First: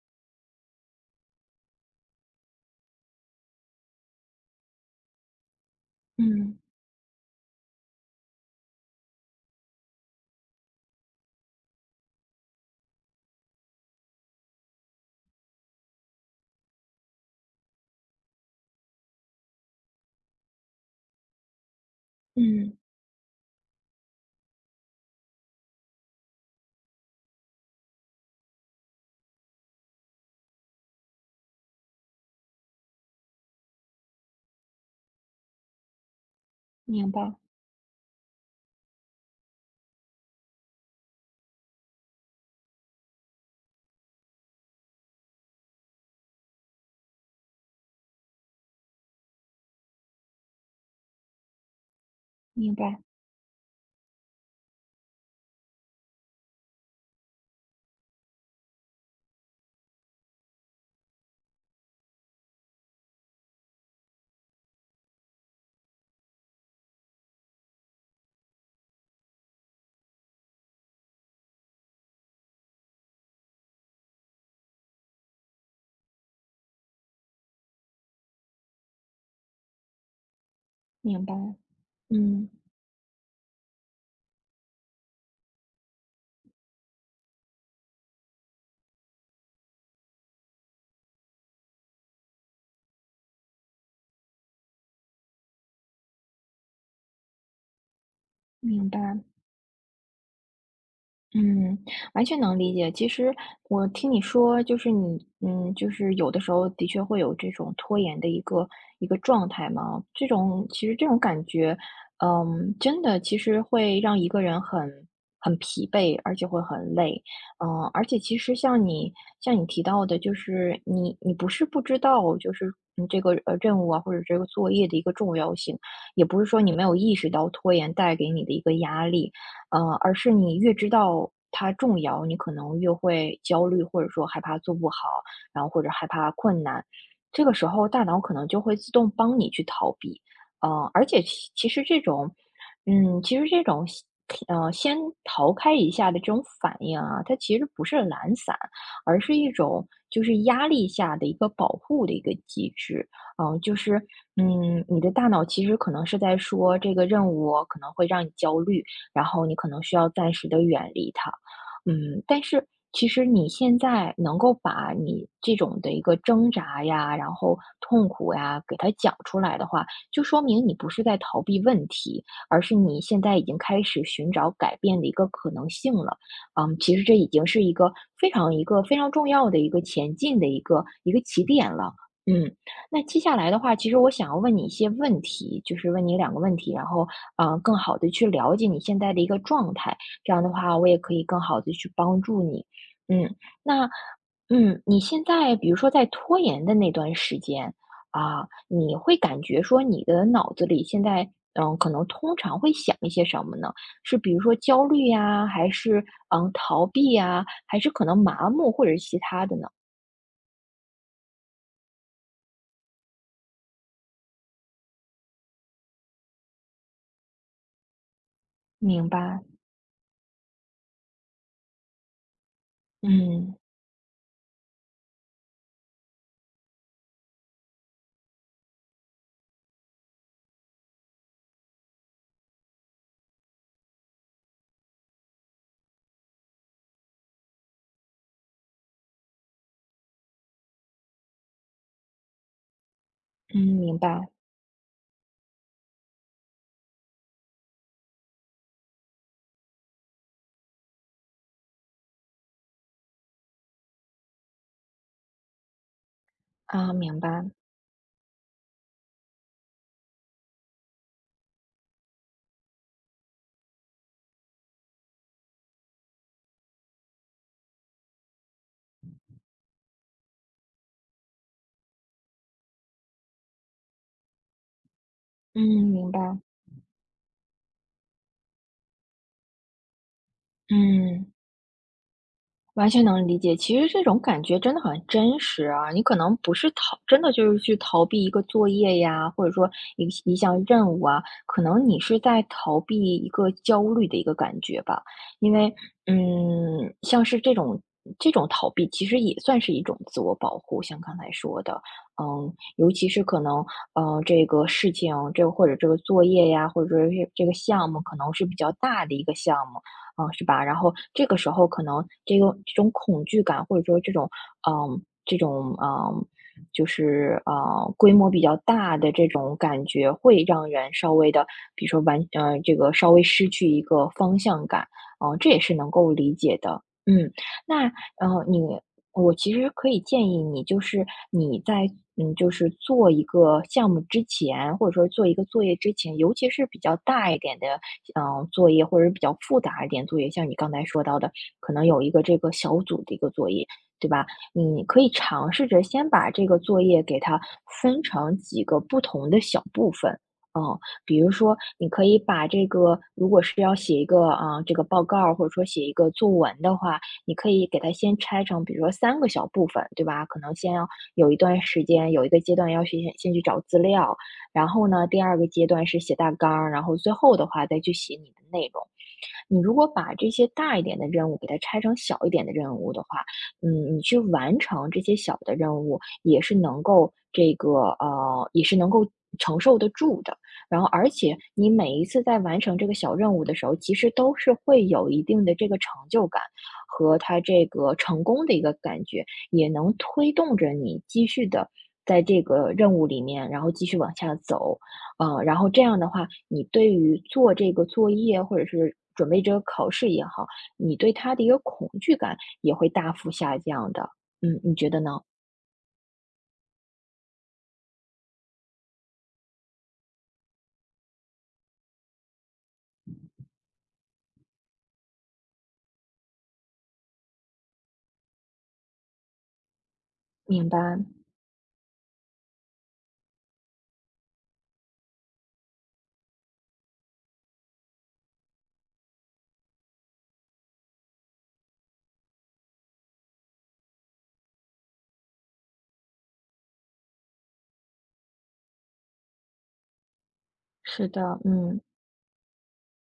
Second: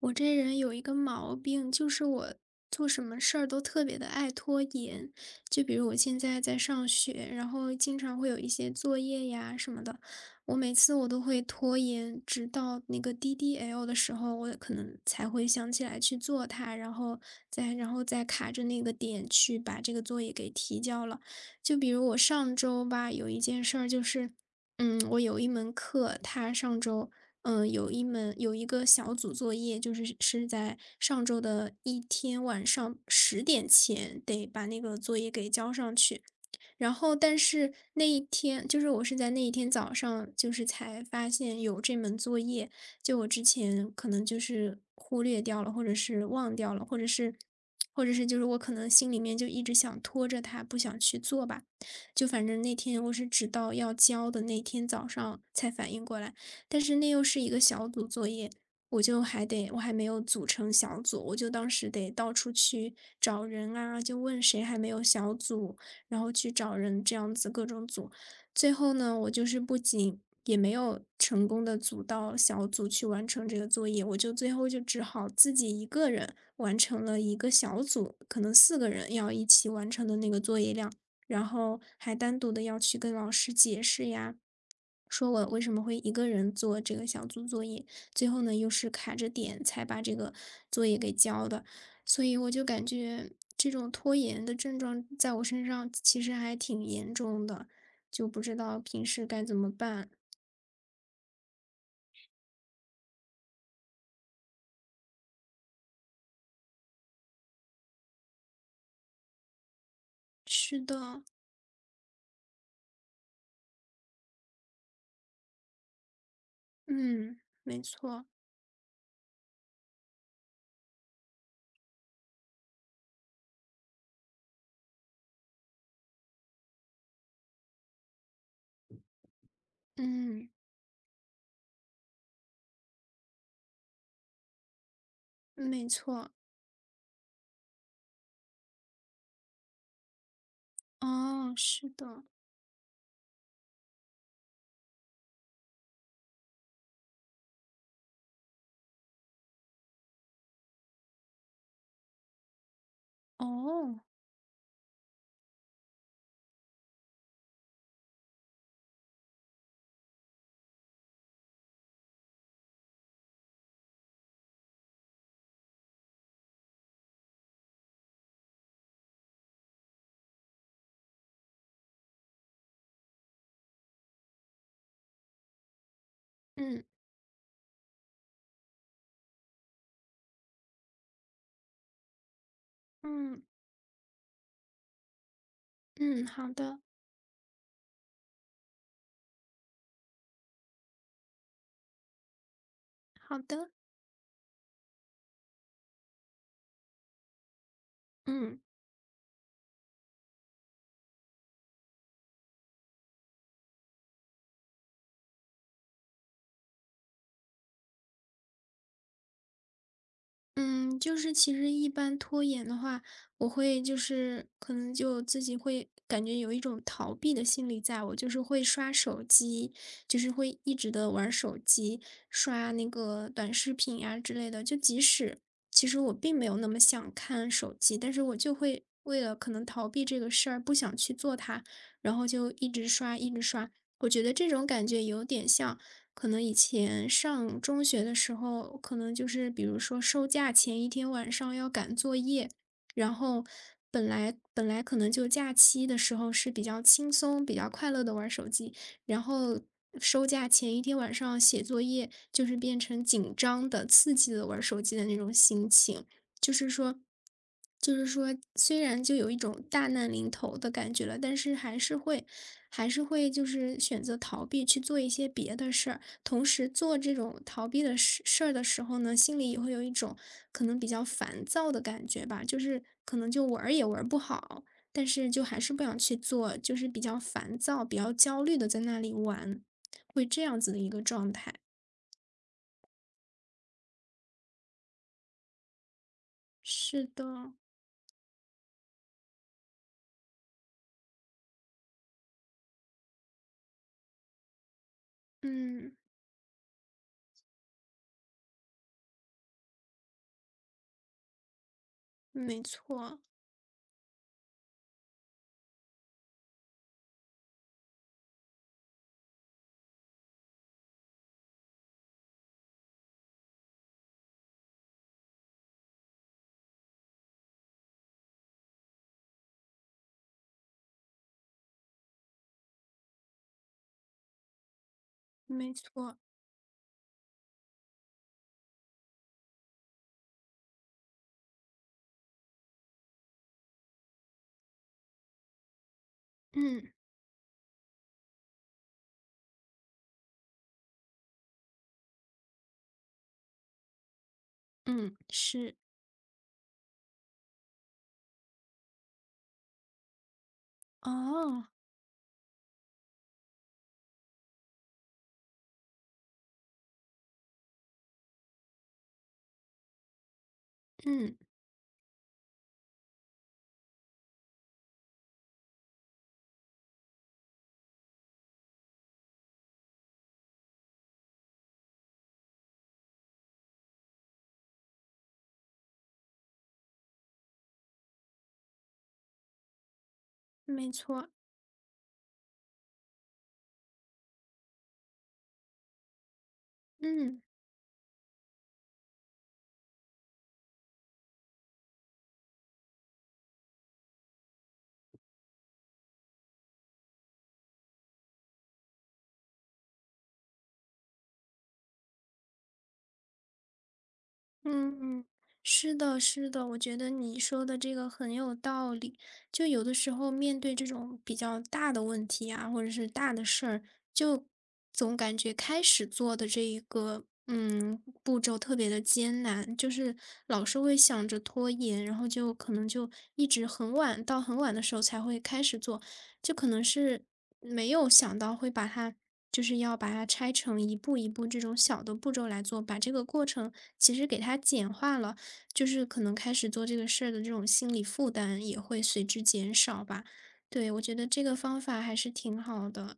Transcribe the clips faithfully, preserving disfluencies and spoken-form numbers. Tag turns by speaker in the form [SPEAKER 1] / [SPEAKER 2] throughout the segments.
[SPEAKER 1] 我这人有一个毛病，就是我做什么事儿都特别的爱拖延。就比如我现在在
[SPEAKER 2] 嗯，
[SPEAKER 1] 上学，然后经常会有一些作业呀什么的，我每次我都会拖延，直到那个 D D L 的时候，我可能才会想起来去做它，然后再然后再卡着那个点去把这个作业给提交了。就比如我上
[SPEAKER 2] 嗯，
[SPEAKER 1] 周吧，有一件事儿就是。嗯，我有一门课，它上周嗯，呃有一门有一个小组作业，就是是在上周的一天晚上十点前得把那个作业给交上去。然
[SPEAKER 2] 明
[SPEAKER 1] 后
[SPEAKER 2] 白，
[SPEAKER 1] 但是那一天就是我是在那一天早上，就是才发现有这门作业，就我之前可能就是忽略掉了，或者是忘掉了，或者是或者是就是我可能心里面就一直想拖着它，不想去做吧。就反正
[SPEAKER 2] 明
[SPEAKER 1] 那
[SPEAKER 2] 白，
[SPEAKER 1] 天我是直到要交的那天早上才反应过来，但是那又是一个小组作业，我就还得，我还没有组成小组，我就当时得到处去找人啊，就问谁还没有小组，然后去找人这样子各种组。最后呢，我就是不仅也没有成功的组到小组去完成这个作业，我就最后就只好自己一个人完成了一个小组，可能四个人要一起完成的那个作业量，
[SPEAKER 2] 明白，
[SPEAKER 1] 然后还单
[SPEAKER 2] 嗯，
[SPEAKER 1] 独的要去跟老师解释呀，说我为什么会一个人做这个小组作业，最后呢又是卡着点才把这个作业给交的，所以我就感觉这种拖延的症状在我身上其实还挺严重的，就不知道
[SPEAKER 2] 明
[SPEAKER 1] 平
[SPEAKER 2] 白。
[SPEAKER 1] 时该怎么办。
[SPEAKER 2] 嗯，完全能理解。其实我听你说，就是你，嗯，就是有的时候的确会有这种拖延的一个一个状态嘛。这种
[SPEAKER 1] 是
[SPEAKER 2] 其实这种
[SPEAKER 1] 的，
[SPEAKER 2] 感觉，嗯，真的其实会让一个人很很疲惫，而且会很累。
[SPEAKER 1] 嗯，没
[SPEAKER 2] 嗯，而且
[SPEAKER 1] 错，
[SPEAKER 2] 其实像你像你提到的，就是你你不是不知道，就是嗯这个呃任务啊或者这个作业的一个重要性，也不是说你没有意识到拖延带给你的一个压力。呃，而是
[SPEAKER 1] 嗯，
[SPEAKER 2] 你越知道它重要，你可能越会焦虑，或者说害怕做不好，然后或者
[SPEAKER 1] 没
[SPEAKER 2] 害怕
[SPEAKER 1] 错，
[SPEAKER 2] 困难。这个时候，大脑可能就会自动帮你去逃避。呃，而且其
[SPEAKER 1] 哦，
[SPEAKER 2] 其实
[SPEAKER 1] 是
[SPEAKER 2] 这
[SPEAKER 1] 的，
[SPEAKER 2] 种，嗯，其实这种先，呃，先逃开一下的这种反应啊，它其实不是懒散，而是一种就是压力下的一个保护的一个机制。嗯、呃就
[SPEAKER 1] 哦，
[SPEAKER 2] 是，嗯，你的大脑其实可能是在说这个任务可能会让你焦虑，然后你可能需要暂时的远离它。嗯，但是其实你现在能够把你这种的一个挣扎呀，然后痛苦呀，给它讲出来的话，就说明你不是在逃避问题，而是你现在已经开始寻找改变的一个可能性了。嗯，
[SPEAKER 1] 嗯
[SPEAKER 2] 其实这已经是一个非常一个非常重要的一个前进的一个一个起点了。嗯，那接下
[SPEAKER 1] 嗯
[SPEAKER 2] 来的话，其实我想要问你一些问题，就是问你
[SPEAKER 1] 嗯，
[SPEAKER 2] 两个
[SPEAKER 1] 好
[SPEAKER 2] 问题，
[SPEAKER 1] 的，
[SPEAKER 2] 然后呃，更好的去了解你现在的一个状态，这样的话我也可以更好的去帮助你。嗯，
[SPEAKER 1] 好的，
[SPEAKER 2] 那嗯，你现在比如说在拖延的那段时间，啊，
[SPEAKER 1] 嗯。
[SPEAKER 2] 你会感觉说你的脑子里现在，嗯，可能通常会想一些什么呢？是比如说焦虑呀，还是，嗯，逃避呀，还是可能麻木或者是其他的呢？
[SPEAKER 1] 嗯，就是其实一般拖延的话，我会就是可能就自己会感觉有一种逃避的心理在，我就是会刷
[SPEAKER 2] 明
[SPEAKER 1] 手
[SPEAKER 2] 白，
[SPEAKER 1] 机，就是会一直的玩手机，刷那个短
[SPEAKER 2] 嗯，
[SPEAKER 1] 视频呀、之类的。就即使其实我并没有那么想看手机，但是我就会为了可能逃避这个事儿，不想去做它，然后就一直刷，一直刷。我觉得这种感觉有点像。可能以前上中学的时候，可能就是比如说收假前一天晚上要赶作业，然后
[SPEAKER 2] 嗯，明
[SPEAKER 1] 本
[SPEAKER 2] 白，
[SPEAKER 1] 来本来可能就假期的时候是比较轻松、比较快乐的玩手机，然后收假前一天晚上写作业，就是变成紧张的、刺激的玩手机的那种心情，就是
[SPEAKER 2] 啊，
[SPEAKER 1] 说。
[SPEAKER 2] 明白，
[SPEAKER 1] 就是说，虽然就有一种大难临头的感觉了，但是还是会，还是会就是选择逃避去做一些别的事儿。同时做这种逃避的事事儿的时候呢，心里也会有一种可能比较烦躁的感觉吧，就是可能就玩儿也玩儿不好，但是就还
[SPEAKER 2] 嗯，
[SPEAKER 1] 是不想
[SPEAKER 2] 明
[SPEAKER 1] 去
[SPEAKER 2] 白，
[SPEAKER 1] 做，就是比较烦躁、比较焦虑的在那里玩，会这样子的一个
[SPEAKER 2] 嗯。
[SPEAKER 1] 状态。
[SPEAKER 2] 完全能理解，其实这种感觉真的很真实啊！你可能不是逃，
[SPEAKER 1] 是
[SPEAKER 2] 真的就
[SPEAKER 1] 的，
[SPEAKER 2] 是去逃避一个作业呀，或者说一一项任务啊，可能你是在逃避一个焦虑的一个感觉吧。因为，
[SPEAKER 1] 嗯，
[SPEAKER 2] 嗯，像是这种这种逃避，其实也算是一种自我保护，像刚才说的，嗯，
[SPEAKER 1] 没
[SPEAKER 2] 尤其
[SPEAKER 1] 错，
[SPEAKER 2] 是可能，嗯，这个事情，这个或者这个作业呀，或者说是这个项目，可能是比较大的一个项目。啊，是吧？然后这个时候可能这个这种恐惧感，或者说这种，嗯，这种，嗯，就是呃，规模比较大的这种感觉，会让人稍微的，比如说完，呃，这个稍微失去一个方向感，嗯，这也
[SPEAKER 1] 没
[SPEAKER 2] 是能够
[SPEAKER 1] 错，
[SPEAKER 2] 理解的。嗯，那呃，你我其实可以建议你，就是你在嗯，就是做一个项目之前，或者说做一个作业之前，尤其是比
[SPEAKER 1] 嗯
[SPEAKER 2] 较大一点的嗯，作业或者是比较复杂一点作业，像你刚才说到的，可能有一个这个小组的一个作业，对吧？你可以
[SPEAKER 1] 嗯，
[SPEAKER 2] 尝试
[SPEAKER 1] 是，
[SPEAKER 2] 着先把这个作业给它分成几个不同的小部分。嗯，比如说，
[SPEAKER 1] 哦，
[SPEAKER 2] 你可以把这个，如果是要写一个啊、这个报告，或者说写一个作文的话，你可以给它先拆成，比如说三个小部分，对吧？可能先要有
[SPEAKER 1] 嗯，
[SPEAKER 2] 一段时间，有一个阶段要去先先去找资料，然后呢，第二个阶段是写大纲儿，然后最后的话再去写你的内容。你如果把这些大一点的任务给它拆成小一点的任务的话，嗯，你去完成这些小的任务，也是能够这个呃，也是能够承受得住的。然后，
[SPEAKER 1] 没
[SPEAKER 2] 而
[SPEAKER 1] 错，
[SPEAKER 2] 且你每一次在完成这个小任务的时候，其实都是会有一定的这个成就感和它
[SPEAKER 1] 嗯。
[SPEAKER 2] 这个成功的一个感觉，也能推动着你继续的在这个任务里面，然后继续往下走。嗯，然后这样的话，你对于做这个作业或者是准备这个考试也好，你对它的一个恐惧感也会大幅下降的。嗯，你觉得呢？
[SPEAKER 1] 嗯，是的，是的，我觉得你说的这个很有道理。就有的时候面对这种比较大的问题啊，或者是大的事儿，就总感觉开始做的这一个嗯步骤特别的艰难，就是老
[SPEAKER 2] 明白，
[SPEAKER 1] 是会想着拖延，然后就可能就一直很晚到很晚的时候才会开始做，就可能是没有想到会把它就是要把它拆成一步一步这种小的步骤来做，把这个过程其实给它简化了，就是可能开始做这个事儿的这种心理负担也会随之减少吧。对，我
[SPEAKER 2] 是
[SPEAKER 1] 觉得
[SPEAKER 2] 的，
[SPEAKER 1] 这个
[SPEAKER 2] 嗯。
[SPEAKER 1] 方法还是挺好的。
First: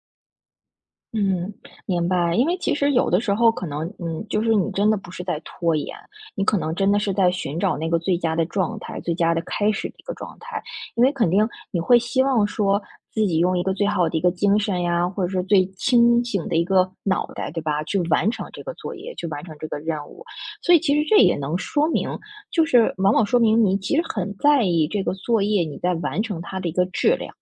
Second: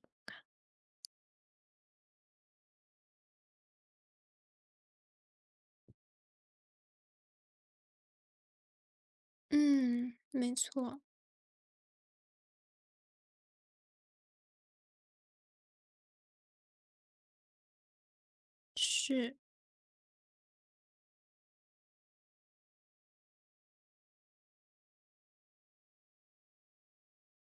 [SPEAKER 2] 嗯，明白。因为其实有的时候可能，嗯，就是你真的不是在拖延，你可能真的是在寻找那个最佳的状态、最佳的开始的一个
[SPEAKER 1] 嗯，
[SPEAKER 2] 状
[SPEAKER 1] 没
[SPEAKER 2] 态。
[SPEAKER 1] 错，
[SPEAKER 2] 因为肯定你会希望说自己用一个最好的一个精神呀，或者是最清醒的一个脑袋，对吧？去完成这个作业，去
[SPEAKER 1] 是，
[SPEAKER 2] 完成这个任务。所以其实这也能说明，就是往往说明你其实很在意这个作业，你在完成它的一个质量。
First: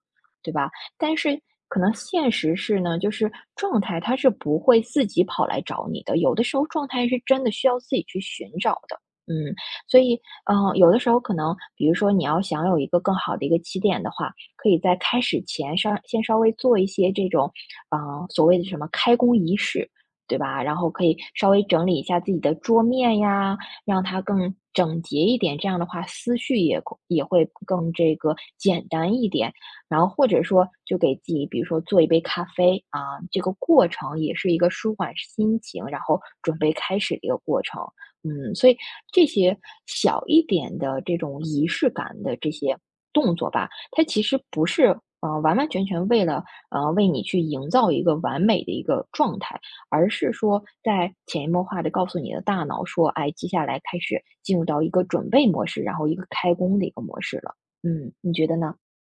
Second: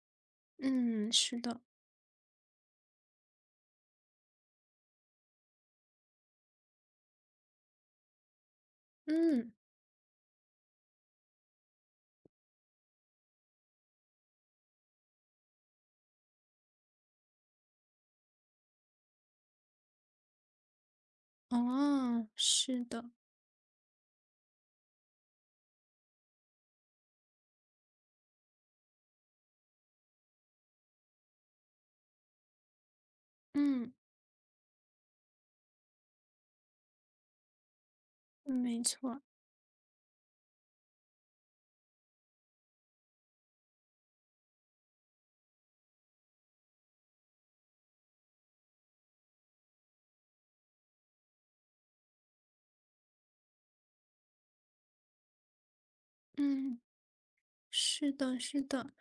[SPEAKER 2] 对吧？
[SPEAKER 1] 嗯，
[SPEAKER 2] 但
[SPEAKER 1] 是
[SPEAKER 2] 是
[SPEAKER 1] 的，
[SPEAKER 2] 可能现实是呢，就是状态它是不会自己跑来找你的，有的时候状态是真的需要自己去寻找的。嗯，
[SPEAKER 1] 嗯，
[SPEAKER 2] 所以，呃，有的时候可能，比如说你要想有一个更好的一个起点的话，可以在开始前稍先稍微做一些这种，嗯，所谓的什么开工仪式，对吧？然后可以稍微整理一下
[SPEAKER 1] 哦，
[SPEAKER 2] 自己的桌
[SPEAKER 1] 是的，
[SPEAKER 2] 面呀，让它更整洁一点。这样的话，思绪也也会更这个简单一点。然后或者说就给自己，比如说做一杯咖啡啊，这个过
[SPEAKER 1] 嗯，
[SPEAKER 2] 程也是一个舒缓心情，然后准备开始的一个过程。嗯，所以
[SPEAKER 1] 没错，
[SPEAKER 2] 这些小一点的这种仪式感的这些动作吧，它其实不是。呃，完完全全为了呃为你去营造一个完美的一个状态，而是说在潜移默化的告诉你的大脑说，哎，接下来开始进入到一个准备模式，然后一个开工
[SPEAKER 1] 嗯。
[SPEAKER 2] 的一个模式了。
[SPEAKER 1] 是
[SPEAKER 2] 嗯，你
[SPEAKER 1] 的，
[SPEAKER 2] 觉得
[SPEAKER 1] 是
[SPEAKER 2] 呢？
[SPEAKER 1] 的，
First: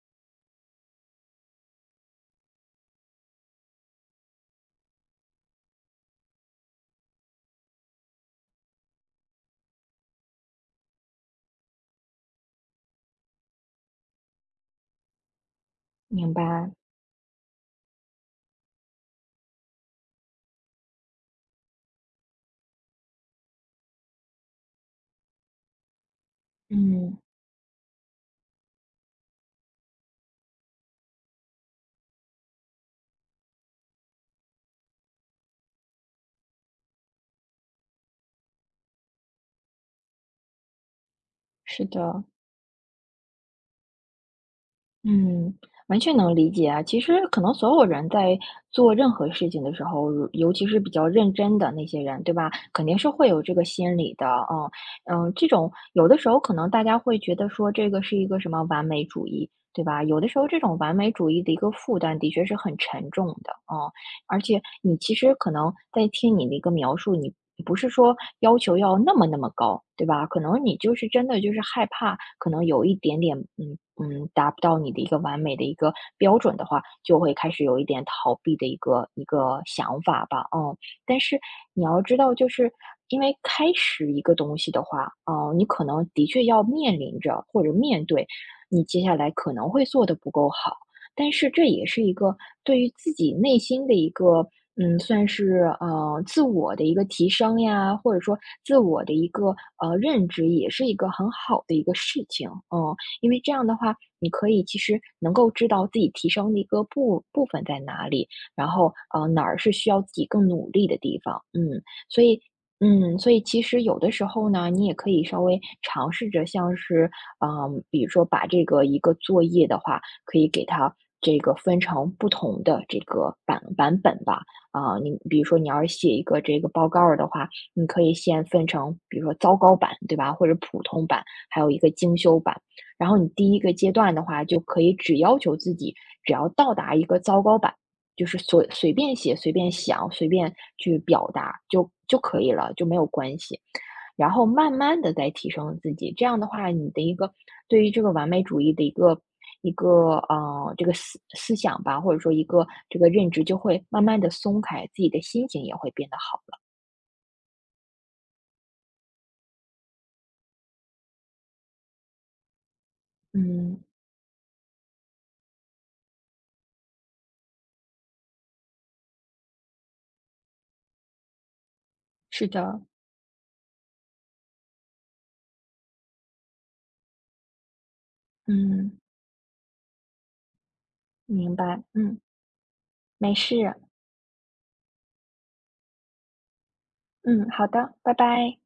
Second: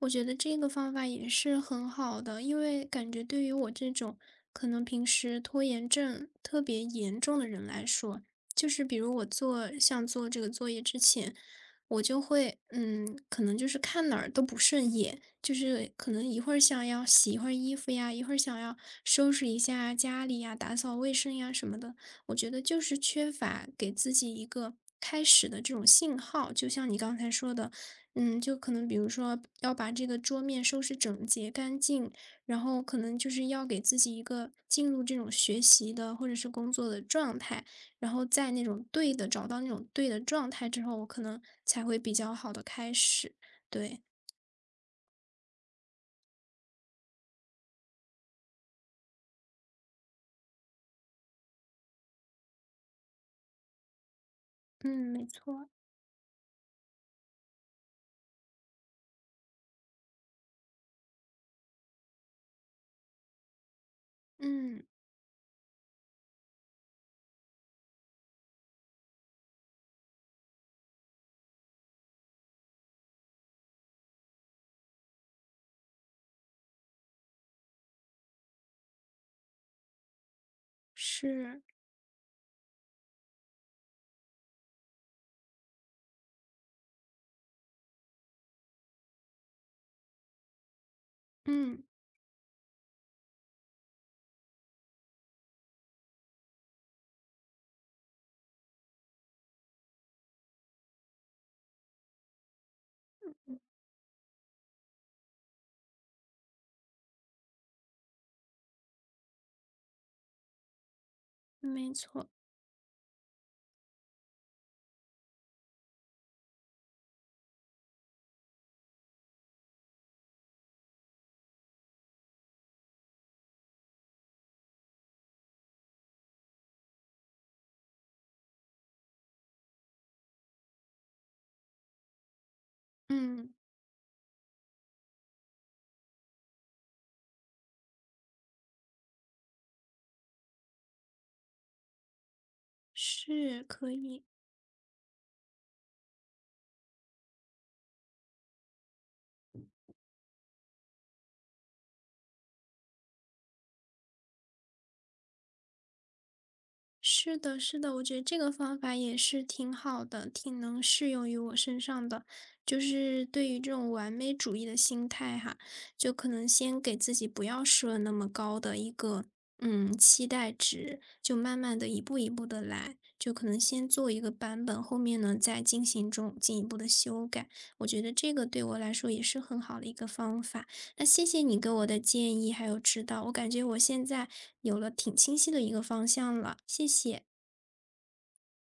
[SPEAKER 1] 我觉得这个方法也是很好的，因为感觉对于我这种可能平时拖延症特别严重的人来说，就是比如我做像做这个作业之前，我就会，嗯，可能就是看哪儿都不顺眼，就是可能
[SPEAKER 2] 明
[SPEAKER 1] 一会儿
[SPEAKER 2] 白。
[SPEAKER 1] 想要洗一会儿衣服呀，一会儿想要收拾一下家里呀，打扫卫生呀什么的。我觉得就是缺乏给自己一个开始的这种信号，就像你刚
[SPEAKER 2] 嗯，
[SPEAKER 1] 才说的，嗯，就可能比如说要把这个桌面收拾整洁干净，然后可能就是要给自己一个进入这种学习的或者是工作的状态。然后在那种对的找到那种对的状态之后，我可能
[SPEAKER 2] 是
[SPEAKER 1] 才会比
[SPEAKER 2] 的，
[SPEAKER 1] 较好的开始。对，
[SPEAKER 2] 嗯，完全能理解啊。其实可能所有人在做任何事情的时候，如尤其是比较认真的那些人，对吧？肯定是会有这个心理的，嗯
[SPEAKER 1] 嗯，没
[SPEAKER 2] 嗯，这
[SPEAKER 1] 错，
[SPEAKER 2] 种有的时候可能大家会觉得说这个是一个什么完美主义，对吧？有的时候这种完美主义的一个负担的确是很沉重的，嗯，而且
[SPEAKER 1] 嗯，
[SPEAKER 2] 你其实可能在听你的一个描述，你不是说要求要那么那么高，对吧？可能你就是真的就是害怕，可能有一点点，嗯嗯，达不到你的一个完美的一个标准的话，就会开始有一点逃避的一个一个想法吧，嗯。但是
[SPEAKER 1] 是，
[SPEAKER 2] 你要知道，就是因为开始一个东西的话，嗯，你可能的确要面临着或者面对你接下来可能会做的不够好。但是这
[SPEAKER 1] 嗯，
[SPEAKER 2] 也是一个对于自己内心的一个，嗯，算是呃自我的一个提升呀，或者说自我的一个呃认知，也是一个很好的一个事情。嗯，因为这样的话，你可以其实能够知道自己提升的一个部部分在哪里，然后呃哪儿是需要自己更努力的地方。嗯，
[SPEAKER 1] 没
[SPEAKER 2] 所
[SPEAKER 1] 错，
[SPEAKER 2] 以。嗯，所以其实有的时候呢，你也可以稍微尝试着，像是，嗯、比如说把这个一个作业的话，可以给它这个分成不同的这个版版本吧。啊，你比如说你要是写一个这个报告儿的话，你可以先分成，比如说糟糕版，对吧？或者普通版，还有一个精修版。然后你第
[SPEAKER 1] 嗯，
[SPEAKER 2] 一个阶段的话，就可以只要求自己，只要到达一个糟糕版，就是随随便写、随便想、随便去表达就就可以了，就没有关系。
[SPEAKER 1] 是，可以。
[SPEAKER 2] 然后慢慢的再提升自己。这样的话，你的一个对于这个完美主义的一个一个，呃，这个思思想吧，或者说一个这个认知就会慢慢的松开，自己的心情也会变得好了。
[SPEAKER 1] 是的，是的，我觉得这个方法也是挺好的，挺能适用于我身上的。就是对于这
[SPEAKER 2] 嗯，
[SPEAKER 1] 种完美主义的心态哈，就可能先给自己不要设那么高的一个嗯期待值，就慢慢的一步一步
[SPEAKER 2] 是
[SPEAKER 1] 的
[SPEAKER 2] 的。
[SPEAKER 1] 来，就可能先做一个版本，后面呢再进行中进一步的修改。我觉得这个对我来
[SPEAKER 2] 嗯，
[SPEAKER 1] 说也是很好的一个方法。那谢谢
[SPEAKER 2] 明
[SPEAKER 1] 你给
[SPEAKER 2] 白，
[SPEAKER 1] 我的
[SPEAKER 2] 嗯，
[SPEAKER 1] 建议还有指导，我
[SPEAKER 2] 没
[SPEAKER 1] 感觉
[SPEAKER 2] 事，
[SPEAKER 1] 我现在有了挺清晰的一个方向了，谢谢。
[SPEAKER 2] 嗯，好的，拜拜。